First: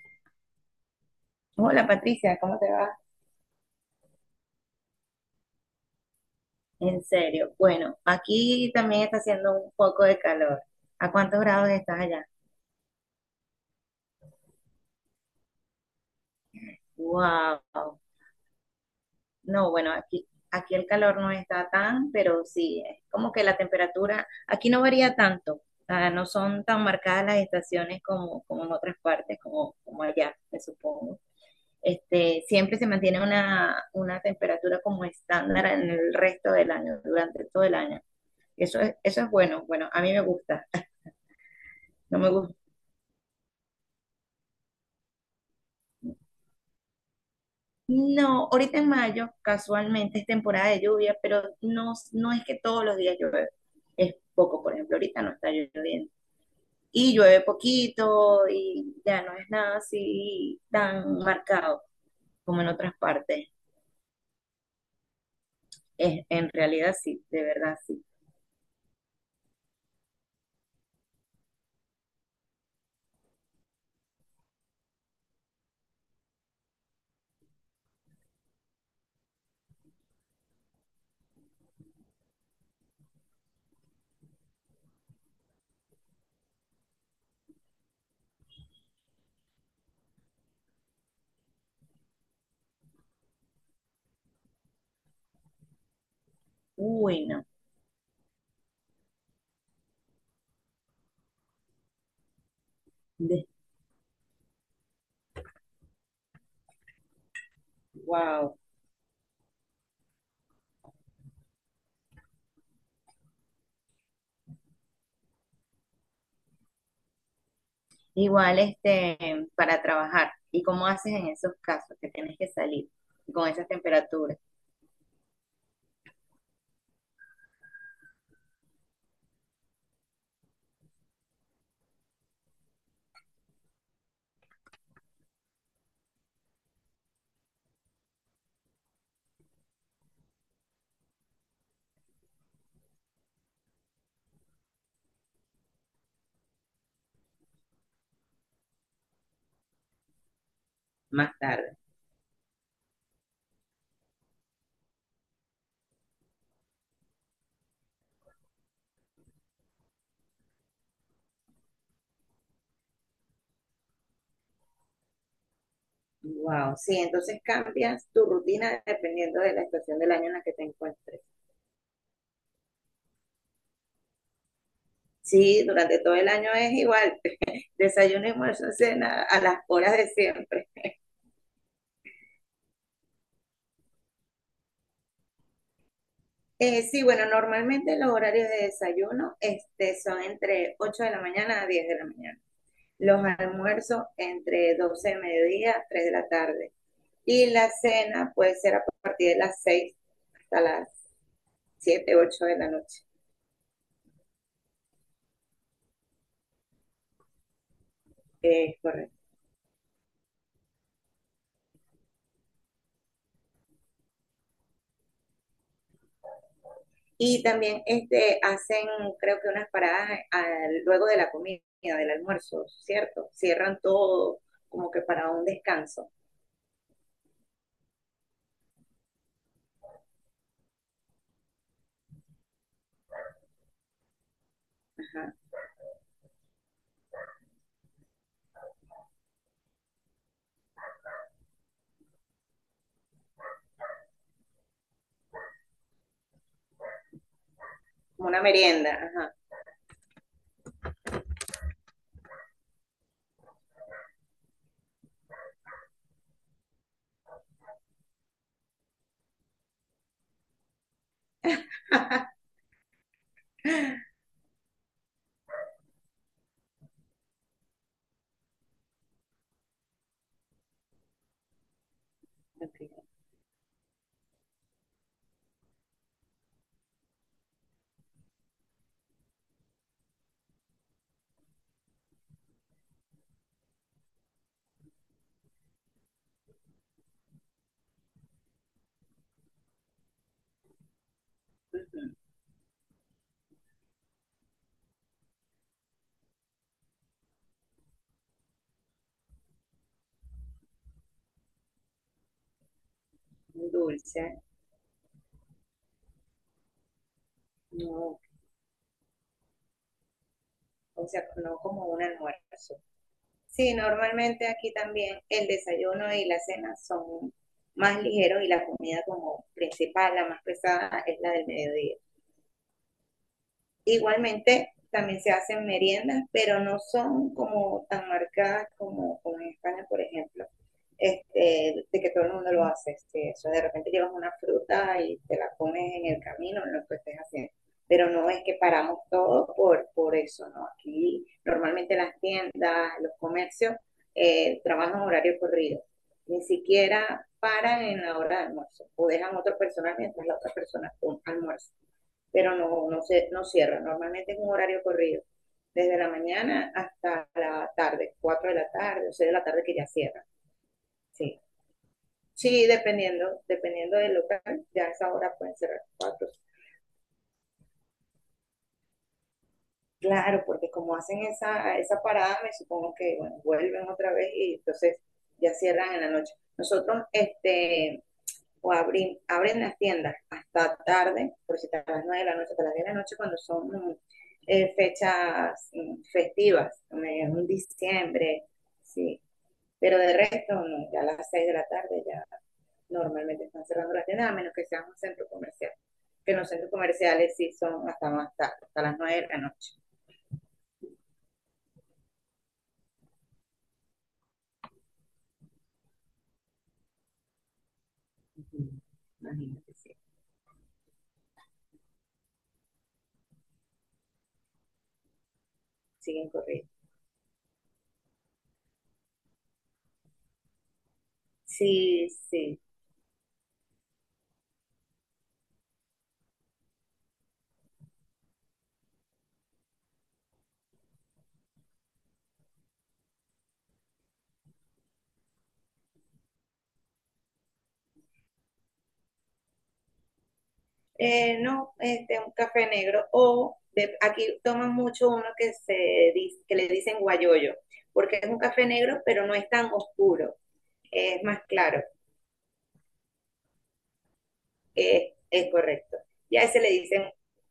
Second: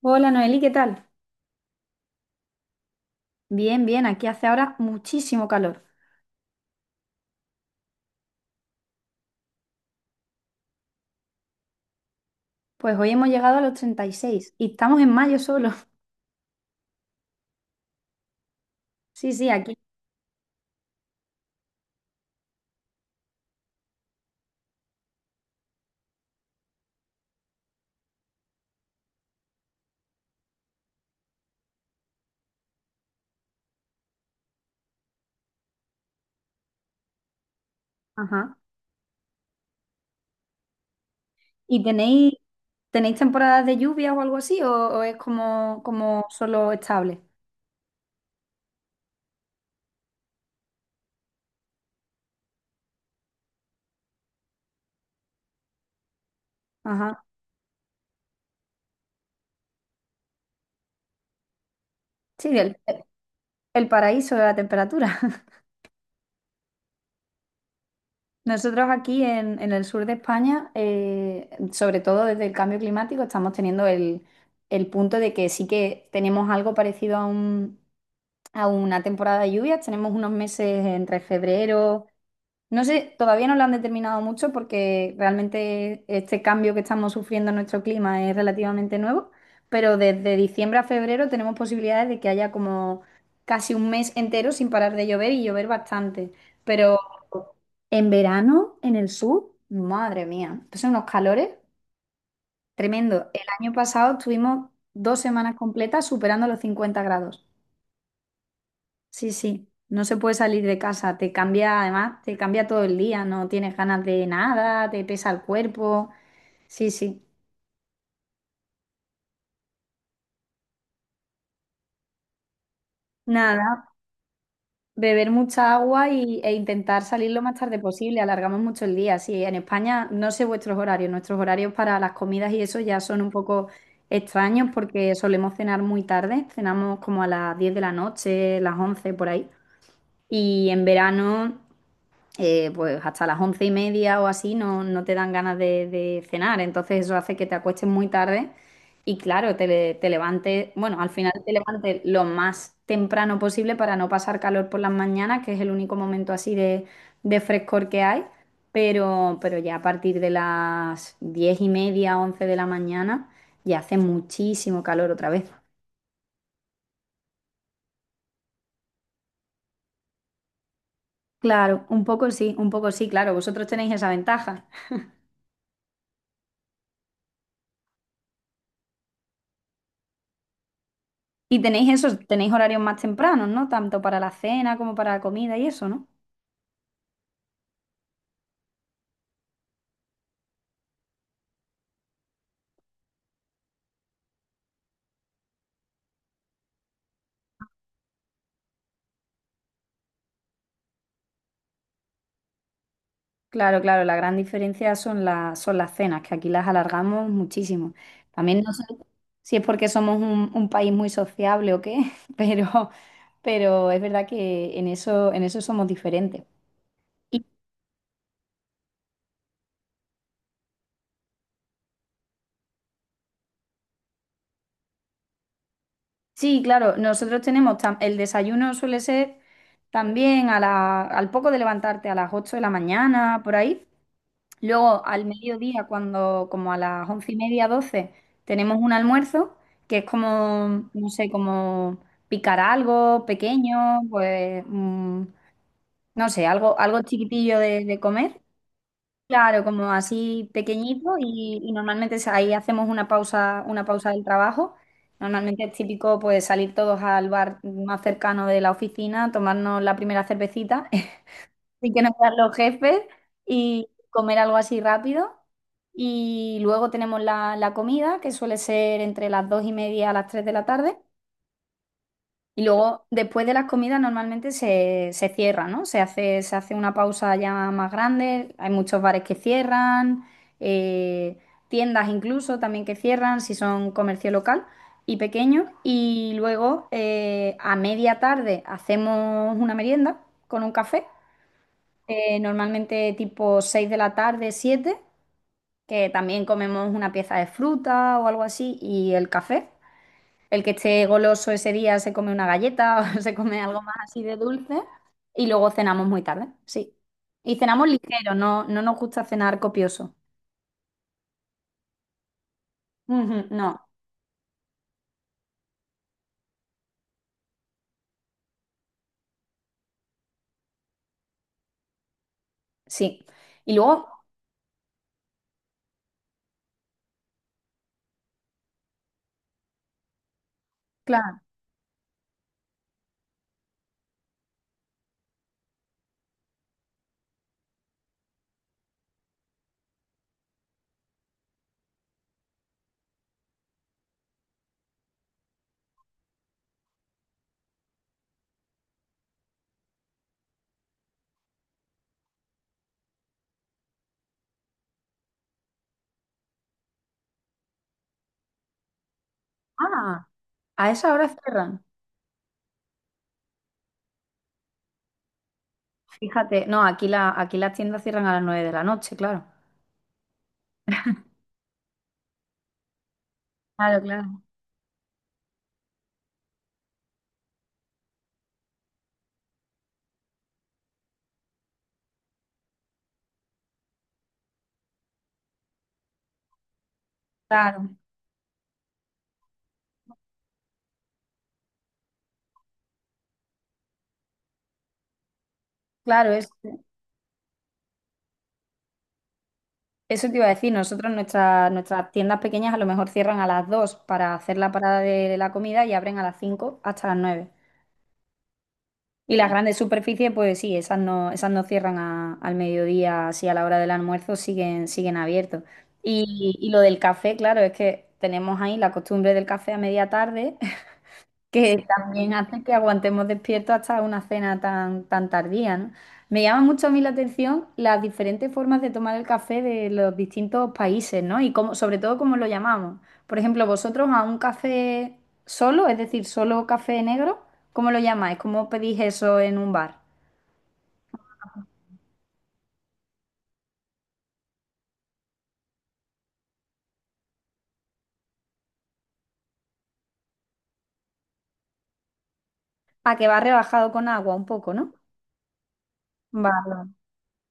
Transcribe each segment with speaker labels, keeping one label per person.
Speaker 1: Hola Noeli, ¿qué tal?
Speaker 2: Hola Patricia, ¿cómo te va?
Speaker 1: Bien, bien, aquí hace ahora muchísimo calor.
Speaker 2: En serio, bueno, aquí también está haciendo un poco de calor. ¿A cuántos grados estás allá?
Speaker 1: Pues hoy hemos llegado a los 36 y seis y estamos en mayo solo.
Speaker 2: Wow.
Speaker 1: Sí, sí,
Speaker 2: No,
Speaker 1: aquí.
Speaker 2: bueno, aquí el calor no está tan, pero sí, es como que la temperatura aquí no varía tanto. Ah, no son tan marcadas las estaciones como en otras partes, como allá, me supongo. Siempre se mantiene una temperatura como estándar en el resto del año, durante todo el año.
Speaker 1: Ajá.
Speaker 2: Eso es bueno, bueno, a mí me gusta.
Speaker 1: ¿Y
Speaker 2: No me
Speaker 1: tenéis,
Speaker 2: gusta.
Speaker 1: tenéis temporadas de lluvia o algo así o es como, como solo estable?
Speaker 2: No, ahorita en mayo, casualmente es temporada de lluvia, pero no es que todos los días llueve. Es poco, por ejemplo, ahorita no está lloviendo. Y
Speaker 1: Ajá.
Speaker 2: llueve poquito y ya no es nada así tan marcado
Speaker 1: Sí,
Speaker 2: como en otras partes.
Speaker 1: el paraíso de la temperatura.
Speaker 2: Es, en realidad sí, de verdad sí.
Speaker 1: Nosotros aquí en el sur de España, sobre todo desde el cambio climático, estamos teniendo el punto de que sí que tenemos algo parecido a a una temporada de lluvias. Tenemos unos meses entre febrero. No sé, todavía no lo han determinado mucho porque realmente este cambio que estamos sufriendo en nuestro clima es relativamente nuevo, pero desde diciembre a febrero tenemos posibilidades de que haya como casi un mes entero sin parar de llover y llover bastante. Pero
Speaker 2: Uy, no.
Speaker 1: en verano, en el sur, madre mía, son unos calores tremendo. El
Speaker 2: De-
Speaker 1: año pasado estuvimos dos semanas completas superando los 50 grados.
Speaker 2: wow.
Speaker 1: Sí, sí, no se puede salir de casa, te cambia, además, te cambia todo el día, no tienes ganas de nada, te pesa el cuerpo, sí, sí.
Speaker 2: Igual para trabajar. ¿Y cómo haces en esos casos que tienes que salir con esas
Speaker 1: Nada,
Speaker 2: temperaturas
Speaker 1: beber mucha agua e intentar salir lo más tarde posible, alargamos mucho el día, sí, en España no sé vuestros horarios, nuestros horarios para las comidas y eso ya son un poco extraños porque solemos cenar muy tarde, cenamos como a las 10 de la noche, las 11 por ahí, y en verano... pues hasta las once y media o así no, no te dan ganas de cenar. Entonces eso hace que te acuestes muy tarde y claro, te levantes, bueno, al final
Speaker 2: más
Speaker 1: te
Speaker 2: tarde?
Speaker 1: levantes lo más temprano posible para no pasar calor por las mañanas, que es el único momento así de frescor que hay. Pero ya a partir de las diez y media, once de la mañana, ya hace muchísimo calor otra vez.
Speaker 2: Wow, sí, entonces cambias tu rutina dependiendo de la estación del año en la que te encuentres.
Speaker 1: Claro, un poco sí, claro, vosotros tenéis esa ventaja.
Speaker 2: Sí, durante todo el año es igual, desayuno, almuerzo, cena a las horas de siempre.
Speaker 1: Y tenéis eso, tenéis horarios más tempranos, ¿no? Tanto para la cena como para la comida y eso, ¿no?
Speaker 2: Sí, bueno, normalmente los horarios de desayuno son entre 8 de la mañana a 10 de la mañana. Los almuerzos entre 12 de mediodía a 3 de la tarde. Y la cena puede ser a partir de las 6 hasta las 7, 8 de la noche.
Speaker 1: Claro, claro, la gran diferencia son, son las cenas, que aquí las alargamos muchísimo. También no
Speaker 2: Es
Speaker 1: sé
Speaker 2: correcto.
Speaker 1: si es porque somos un país muy sociable o qué, pero, pero es verdad que en eso somos diferentes.
Speaker 2: Y
Speaker 1: Y
Speaker 2: también creo que unas paradas luego de la comida, del almuerzo, ¿cierto? Cierran todo como que para un descanso,
Speaker 1: sí, claro, nosotros tenemos, el desayuno suele ser también al poco de levantarte a las 8 de la mañana, por ahí. Luego, al
Speaker 2: ajá,
Speaker 1: mediodía, cuando, como a las once y media, doce, tenemos un almuerzo que es como, no sé, como picar algo pequeño, pues, no sé, algo, algo chiquitillo de
Speaker 2: como
Speaker 1: comer.
Speaker 2: una merienda, ajá.
Speaker 1: Claro, como así pequeñito y normalmente es ahí hacemos una pausa del trabajo. Normalmente es típico pues salir todos al bar más cercano de la oficina, tomarnos la primera cervecita. Así que nos quedan los jefes y comer algo así rápido. Y luego tenemos la comida, que suele ser entre las dos y media a las tres de la tarde. Y luego,
Speaker 2: Ok,
Speaker 1: después de las comidas, normalmente se cierra, ¿no? Se hace una pausa ya más grande. Hay muchos bares que cierran, eh, tiendas incluso también que cierran, si son comercio local y pequeño. Y luego, a media tarde, hacemos una merienda con un café,
Speaker 2: ujú,
Speaker 1: normalmente tipo 6 de la tarde, siete, que también comemos una pieza de fruta o algo así, y el café. El que esté goloso ese día se come una galleta o se come
Speaker 2: un
Speaker 1: algo más así
Speaker 2: dulce,
Speaker 1: de dulce, y luego cenamos muy tarde, sí. Y cenamos
Speaker 2: no,
Speaker 1: ligero, no, no nos gusta cenar copioso.
Speaker 2: o sea, no como un almuerzo.
Speaker 1: Ujú,
Speaker 2: Sí,
Speaker 1: no,
Speaker 2: normalmente aquí también el desayuno y la cena son más ligeros y la comida como principal, la más pesada, es la del mediodía.
Speaker 1: sí. Y luego,
Speaker 2: Igualmente, también se hacen meriendas, pero no son como tan marcadas como, como en España, por ejemplo,
Speaker 1: claro,
Speaker 2: de que todo el mundo lo hace. Eso de repente llevas una fruta y te la comes en el camino, en lo que estés haciendo. Pero no es que paramos todo por eso, ¿no? Aquí normalmente las tiendas, los comercios trabajan horario corrido. Ni siquiera paran en la hora de almuerzo o dejan a otra persona mientras la otra persona almuerza, pero no cierra. Normalmente es un horario corrido, desde la mañana hasta la tarde, 4 de la tarde o 6 de la tarde que ya cierra.
Speaker 1: ah, a esa hora
Speaker 2: Sí,
Speaker 1: cierran.
Speaker 2: sí, dependiendo del local, ya a esa hora pueden cerrar cuatro.
Speaker 1: Fíjate, no, aquí la, aquí las tiendas cierran a las 9 de la noche, claro.
Speaker 2: Claro, porque como hacen esa parada, me supongo que bueno, vuelven
Speaker 1: Claro,
Speaker 2: otra vez
Speaker 1: claro.
Speaker 2: y entonces ya cierran en la noche. Nosotros abren las tiendas hasta tarde, por si hasta las 9 de la noche, hasta las 10 de la noche, cuando son fechas festivas, en
Speaker 1: Claro,
Speaker 2: diciembre, sí. Pero de resto, no, ya a las 6 de la tarde ya normalmente están cerrando las tiendas, a menos que sea un centro comercial.
Speaker 1: claro,
Speaker 2: Que en
Speaker 1: es.
Speaker 2: los centros comerciales sí son hasta más tarde, hasta las 9 de la noche.
Speaker 1: Eso te iba a decir, nosotros nuestras tiendas pequeñas a lo mejor cierran a las 2 para hacer la parada de la comida y abren a las 5 hasta las nueve.
Speaker 2: Uh-huh.
Speaker 1: Y las
Speaker 2: Imagínate,
Speaker 1: grandes
Speaker 2: sí,
Speaker 1: superficies, pues sí, esas no cierran al mediodía, así a la hora del almuerzo siguen, siguen abiertos.
Speaker 2: siguen
Speaker 1: Y
Speaker 2: corriendo.
Speaker 1: lo del café, claro, es que tenemos ahí la costumbre del café a media tarde, que
Speaker 2: Sí,
Speaker 1: también
Speaker 2: sí,
Speaker 1: hace que aguantemos despiertos hasta una cena tan, tan tardía, ¿no? Me llama mucho a mí la atención las diferentes formas de tomar el café de los distintos países, ¿no? Y cómo, sobre todo cómo lo llamamos. Por ejemplo, vosotros a un café solo, es decir, solo café negro, ¿cómo lo llamáis? ¿Cómo pedís eso en un bar?
Speaker 2: no, un café negro. Aquí toman mucho uno que le dicen guayoyo, porque es un café negro, pero no es tan oscuro, es más claro,
Speaker 1: A que va rebajado con agua un poco, ¿no?
Speaker 2: es correcto. Y a ese le
Speaker 1: Vale.
Speaker 2: dicen,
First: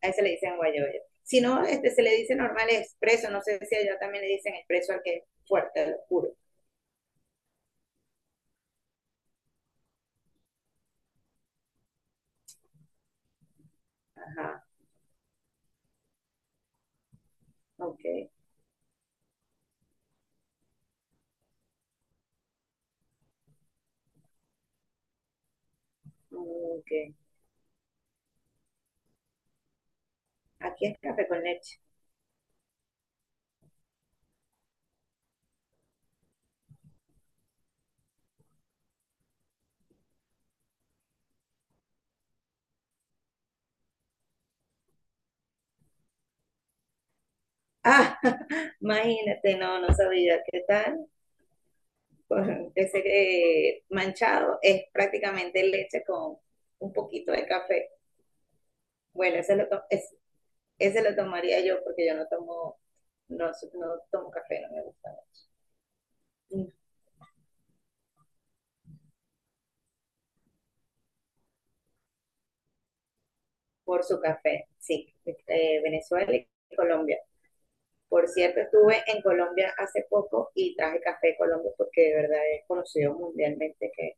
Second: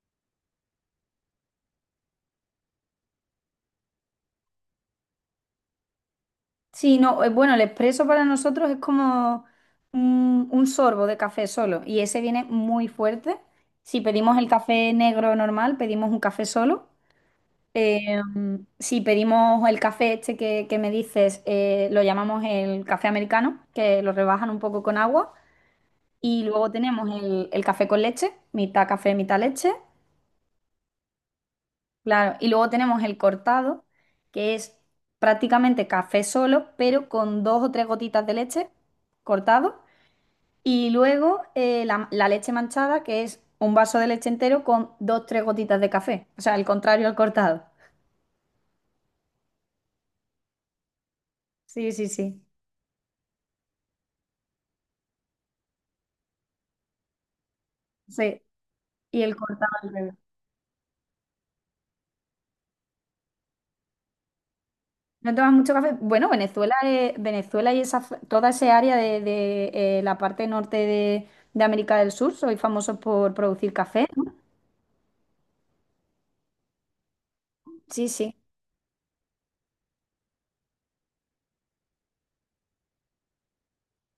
Speaker 2: a ese le dicen guayoyo. Si no, se le dice normal expreso, no sé si allá también le dicen expreso al que es fuerte, al oscuro.
Speaker 1: Sí, no, bueno, el expreso para nosotros es como un sorbo de café solo y ese viene muy fuerte. Si pedimos el
Speaker 2: Ajá,
Speaker 1: café negro normal, pedimos un café solo.
Speaker 2: ok,
Speaker 1: Eh, si pedimos el café este que me dices, lo llamamos el café americano, que lo rebajan un poco con agua. Y luego
Speaker 2: ok.
Speaker 1: tenemos el café con leche, mitad café, mitad leche.
Speaker 2: Aquí es café con leche.
Speaker 1: Claro, y luego tenemos el cortado, que es prácticamente café solo, pero con dos o tres gotitas de leche cortado. Y luego la leche manchada, que es un vaso de leche entero con dos o tres gotitas de café. O sea, el contrario al cortado.
Speaker 2: Ah, imagínate, no, no sabía. ¿Qué tal?
Speaker 1: Sí, sí, sí.
Speaker 2: Correcto. Ese manchado es prácticamente leche con un poquito de café.
Speaker 1: Sí. Y el
Speaker 2: Bueno,
Speaker 1: cortado al revés.
Speaker 2: ese lo tomaría yo porque yo no tomo, no, su- no tomo café, no me gusta.
Speaker 1: ¿No tomas mucho café? Bueno,
Speaker 2: Mm,
Speaker 1: Venezuela, Venezuela y esa, f- toda esa área de, la parte norte de América del Sur, soy famosos por producir
Speaker 2: por
Speaker 1: café,
Speaker 2: su
Speaker 1: ¿no?
Speaker 2: café, sí, Venezuela y Colombia.
Speaker 1: Sí,
Speaker 2: Por
Speaker 1: sí.
Speaker 2: cierto, estuve en Colombia hace poco y traje café de Colombia porque de verdad es conocido mundialmente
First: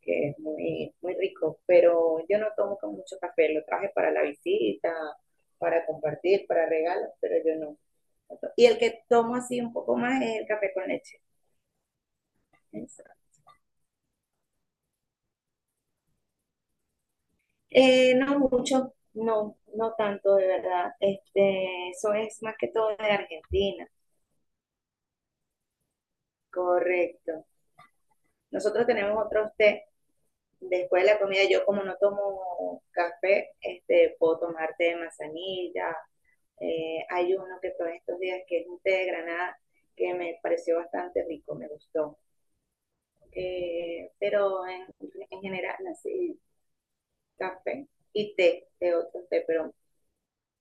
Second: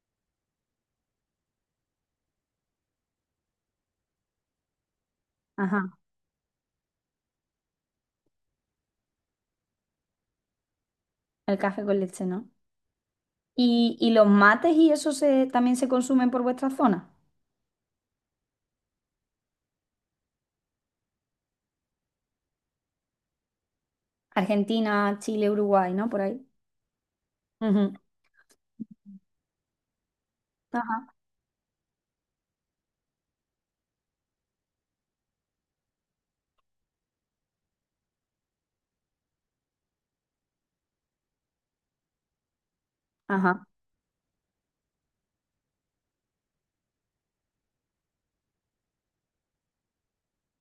Speaker 2: que es muy rico, pero yo no tomo con mucho café, lo traje para la visita,
Speaker 1: Ajá.
Speaker 2: para compartir, para regalos, pero yo no. Y el que tomo así un poco más es el café con leche.
Speaker 1: El café con leche, ¿no? Y los mates y eso se, también se consumen por vuestra zona?
Speaker 2: No mucho, no, no tanto, de verdad. Eso es más que todo de Argentina,
Speaker 1: Argentina, Chile, Uruguay, ¿no? Por ahí.
Speaker 2: correcto.
Speaker 1: Ujú.
Speaker 2: Nosotros tenemos otros té. Después de
Speaker 1: Ajá,
Speaker 2: la comida, yo como no tomo café, puedo tomar té de manzanilla. Hay uno que todos estos días que es un té de granada que me pareció bastante rico, me gustó.
Speaker 1: ajá.
Speaker 2: Eh, pero en, en general, así, café y té de otro té, pero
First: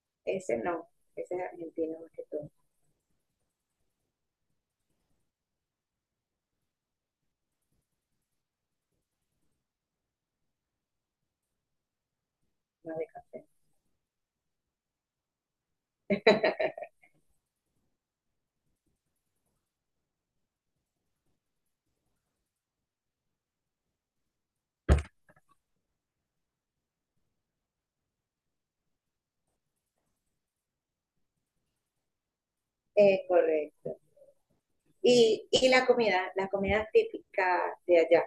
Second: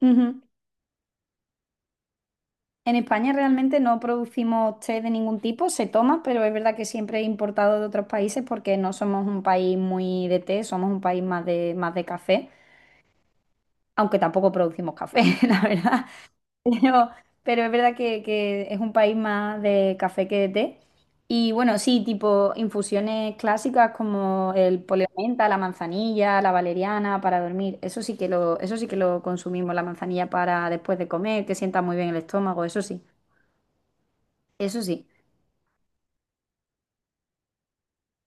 Speaker 1: Ujú.
Speaker 2: ese no, ese es argentino más que todo,
Speaker 1: En España realmente no producimos té de ningún tipo, se toma, pero es verdad que siempre he importado de otros países porque no somos un país muy de té, somos un país más de café,
Speaker 2: más de café.
Speaker 1: aunque tampoco producimos café, la verdad. Pero, pero es verdad que es un país más de café que de té. Y bueno, sí, tipo infusiones clásicas como el poleo de menta, la manzanilla, la valeriana para dormir. Eso sí que lo, eso sí que lo consumimos, la manzanilla para después de comer, que sienta muy bien el estómago, eso sí.
Speaker 2: Correcto.
Speaker 1: Eso sí.
Speaker 2: Y la comida típica de allá,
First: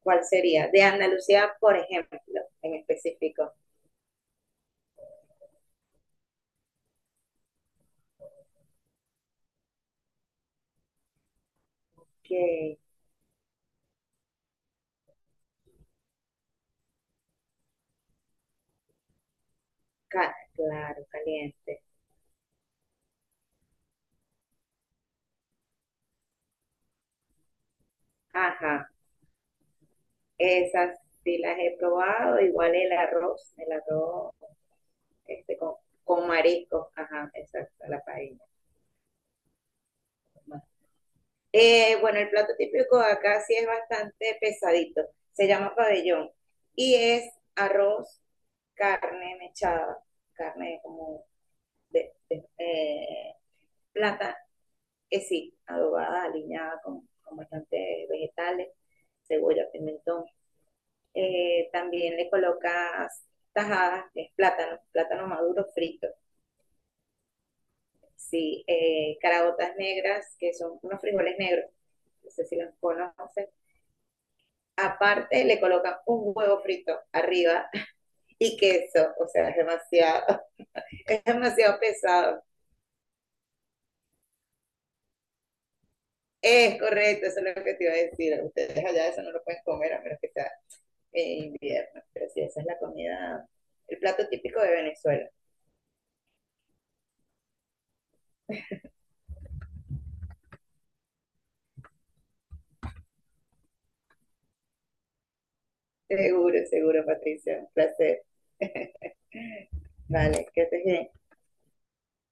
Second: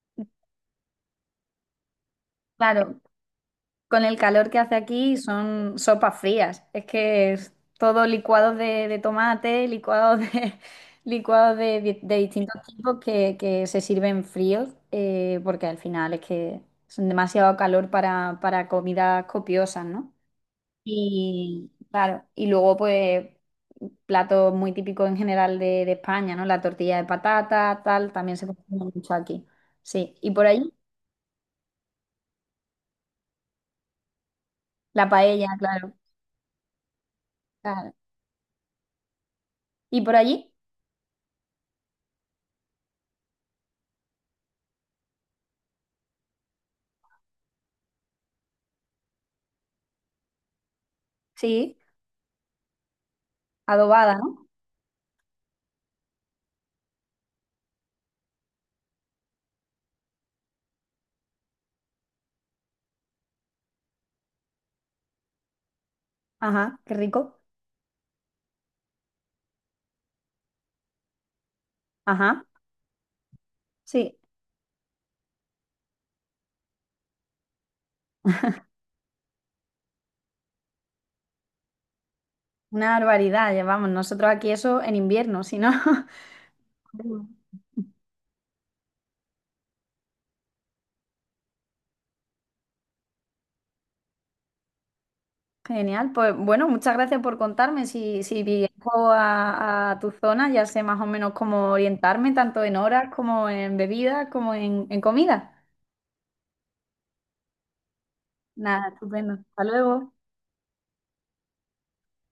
Speaker 2: ¿cuál sería? De Andalucía, por ejemplo, en
Speaker 1: Claro,
Speaker 2: específico,
Speaker 1: con el calor que hace aquí son sopas frías. Es que es todo licuado de tomate, licuado de, licuado de, di- de distintos
Speaker 2: que
Speaker 1: tipos que se sirven fríos, porque al final es que son demasiado calor para comidas copiosas, ¿no?
Speaker 2: claro,
Speaker 1: Y
Speaker 2: caliente.
Speaker 1: claro, y luego pues platos muy típicos en general de España, ¿no? La tortilla de patata, tal, también se
Speaker 2: Ajá,
Speaker 1: consume mucho aquí. Sí, y por allí
Speaker 2: esas sí las he probado, igual el arroz
Speaker 1: la paella,
Speaker 2: este, con,
Speaker 1: claro.
Speaker 2: con mariscos, ajá, exacto,
Speaker 1: Claro.
Speaker 2: la paella.
Speaker 1: ¿Y por allí?
Speaker 2: ¿No? Bueno, el plato típico acá sí es bastante pesadito. Se llama pabellón y es arroz, carne mechada, carne como
Speaker 1: Sí.
Speaker 2: de, de- eh,
Speaker 1: Adobada,
Speaker 2: plata,
Speaker 1: ¿no?
Speaker 2: sí, adobada, aliñada con bastantes vegetales, cebolla, pimentón. También le colocas tajadas, que es plátano, plátano maduro frito.
Speaker 1: Ajá, qué rico.
Speaker 2: Sí, caraotas negras, que son unos frijoles negros. No
Speaker 1: Ajá,
Speaker 2: sé si los conoces.
Speaker 1: sí,
Speaker 2: Aparte le colocan un huevo frito arriba y queso, o sea, es demasiado, es demasiado pesado.
Speaker 1: una barbaridad. Llevamos nosotros aquí eso en invierno, si no.
Speaker 2: Es
Speaker 1: Mm.
Speaker 2: correcto, eso es lo que te iba a decir. Ustedes allá eso no lo pueden comer a menos que sea en invierno, pero sí, esa es la comida, el plato típico de Venezuela.
Speaker 1: Genial, pues bueno, muchas gracias por contarme. Si, si viajo a tu zona, ya sé más o menos cómo orientarme, tanto en horas como en bebidas, como en comida.
Speaker 2: Seguro, seguro, Patricia, un placer.
Speaker 1: Nada, estupendo. Hasta luego.
Speaker 2: Vale, que estés bien.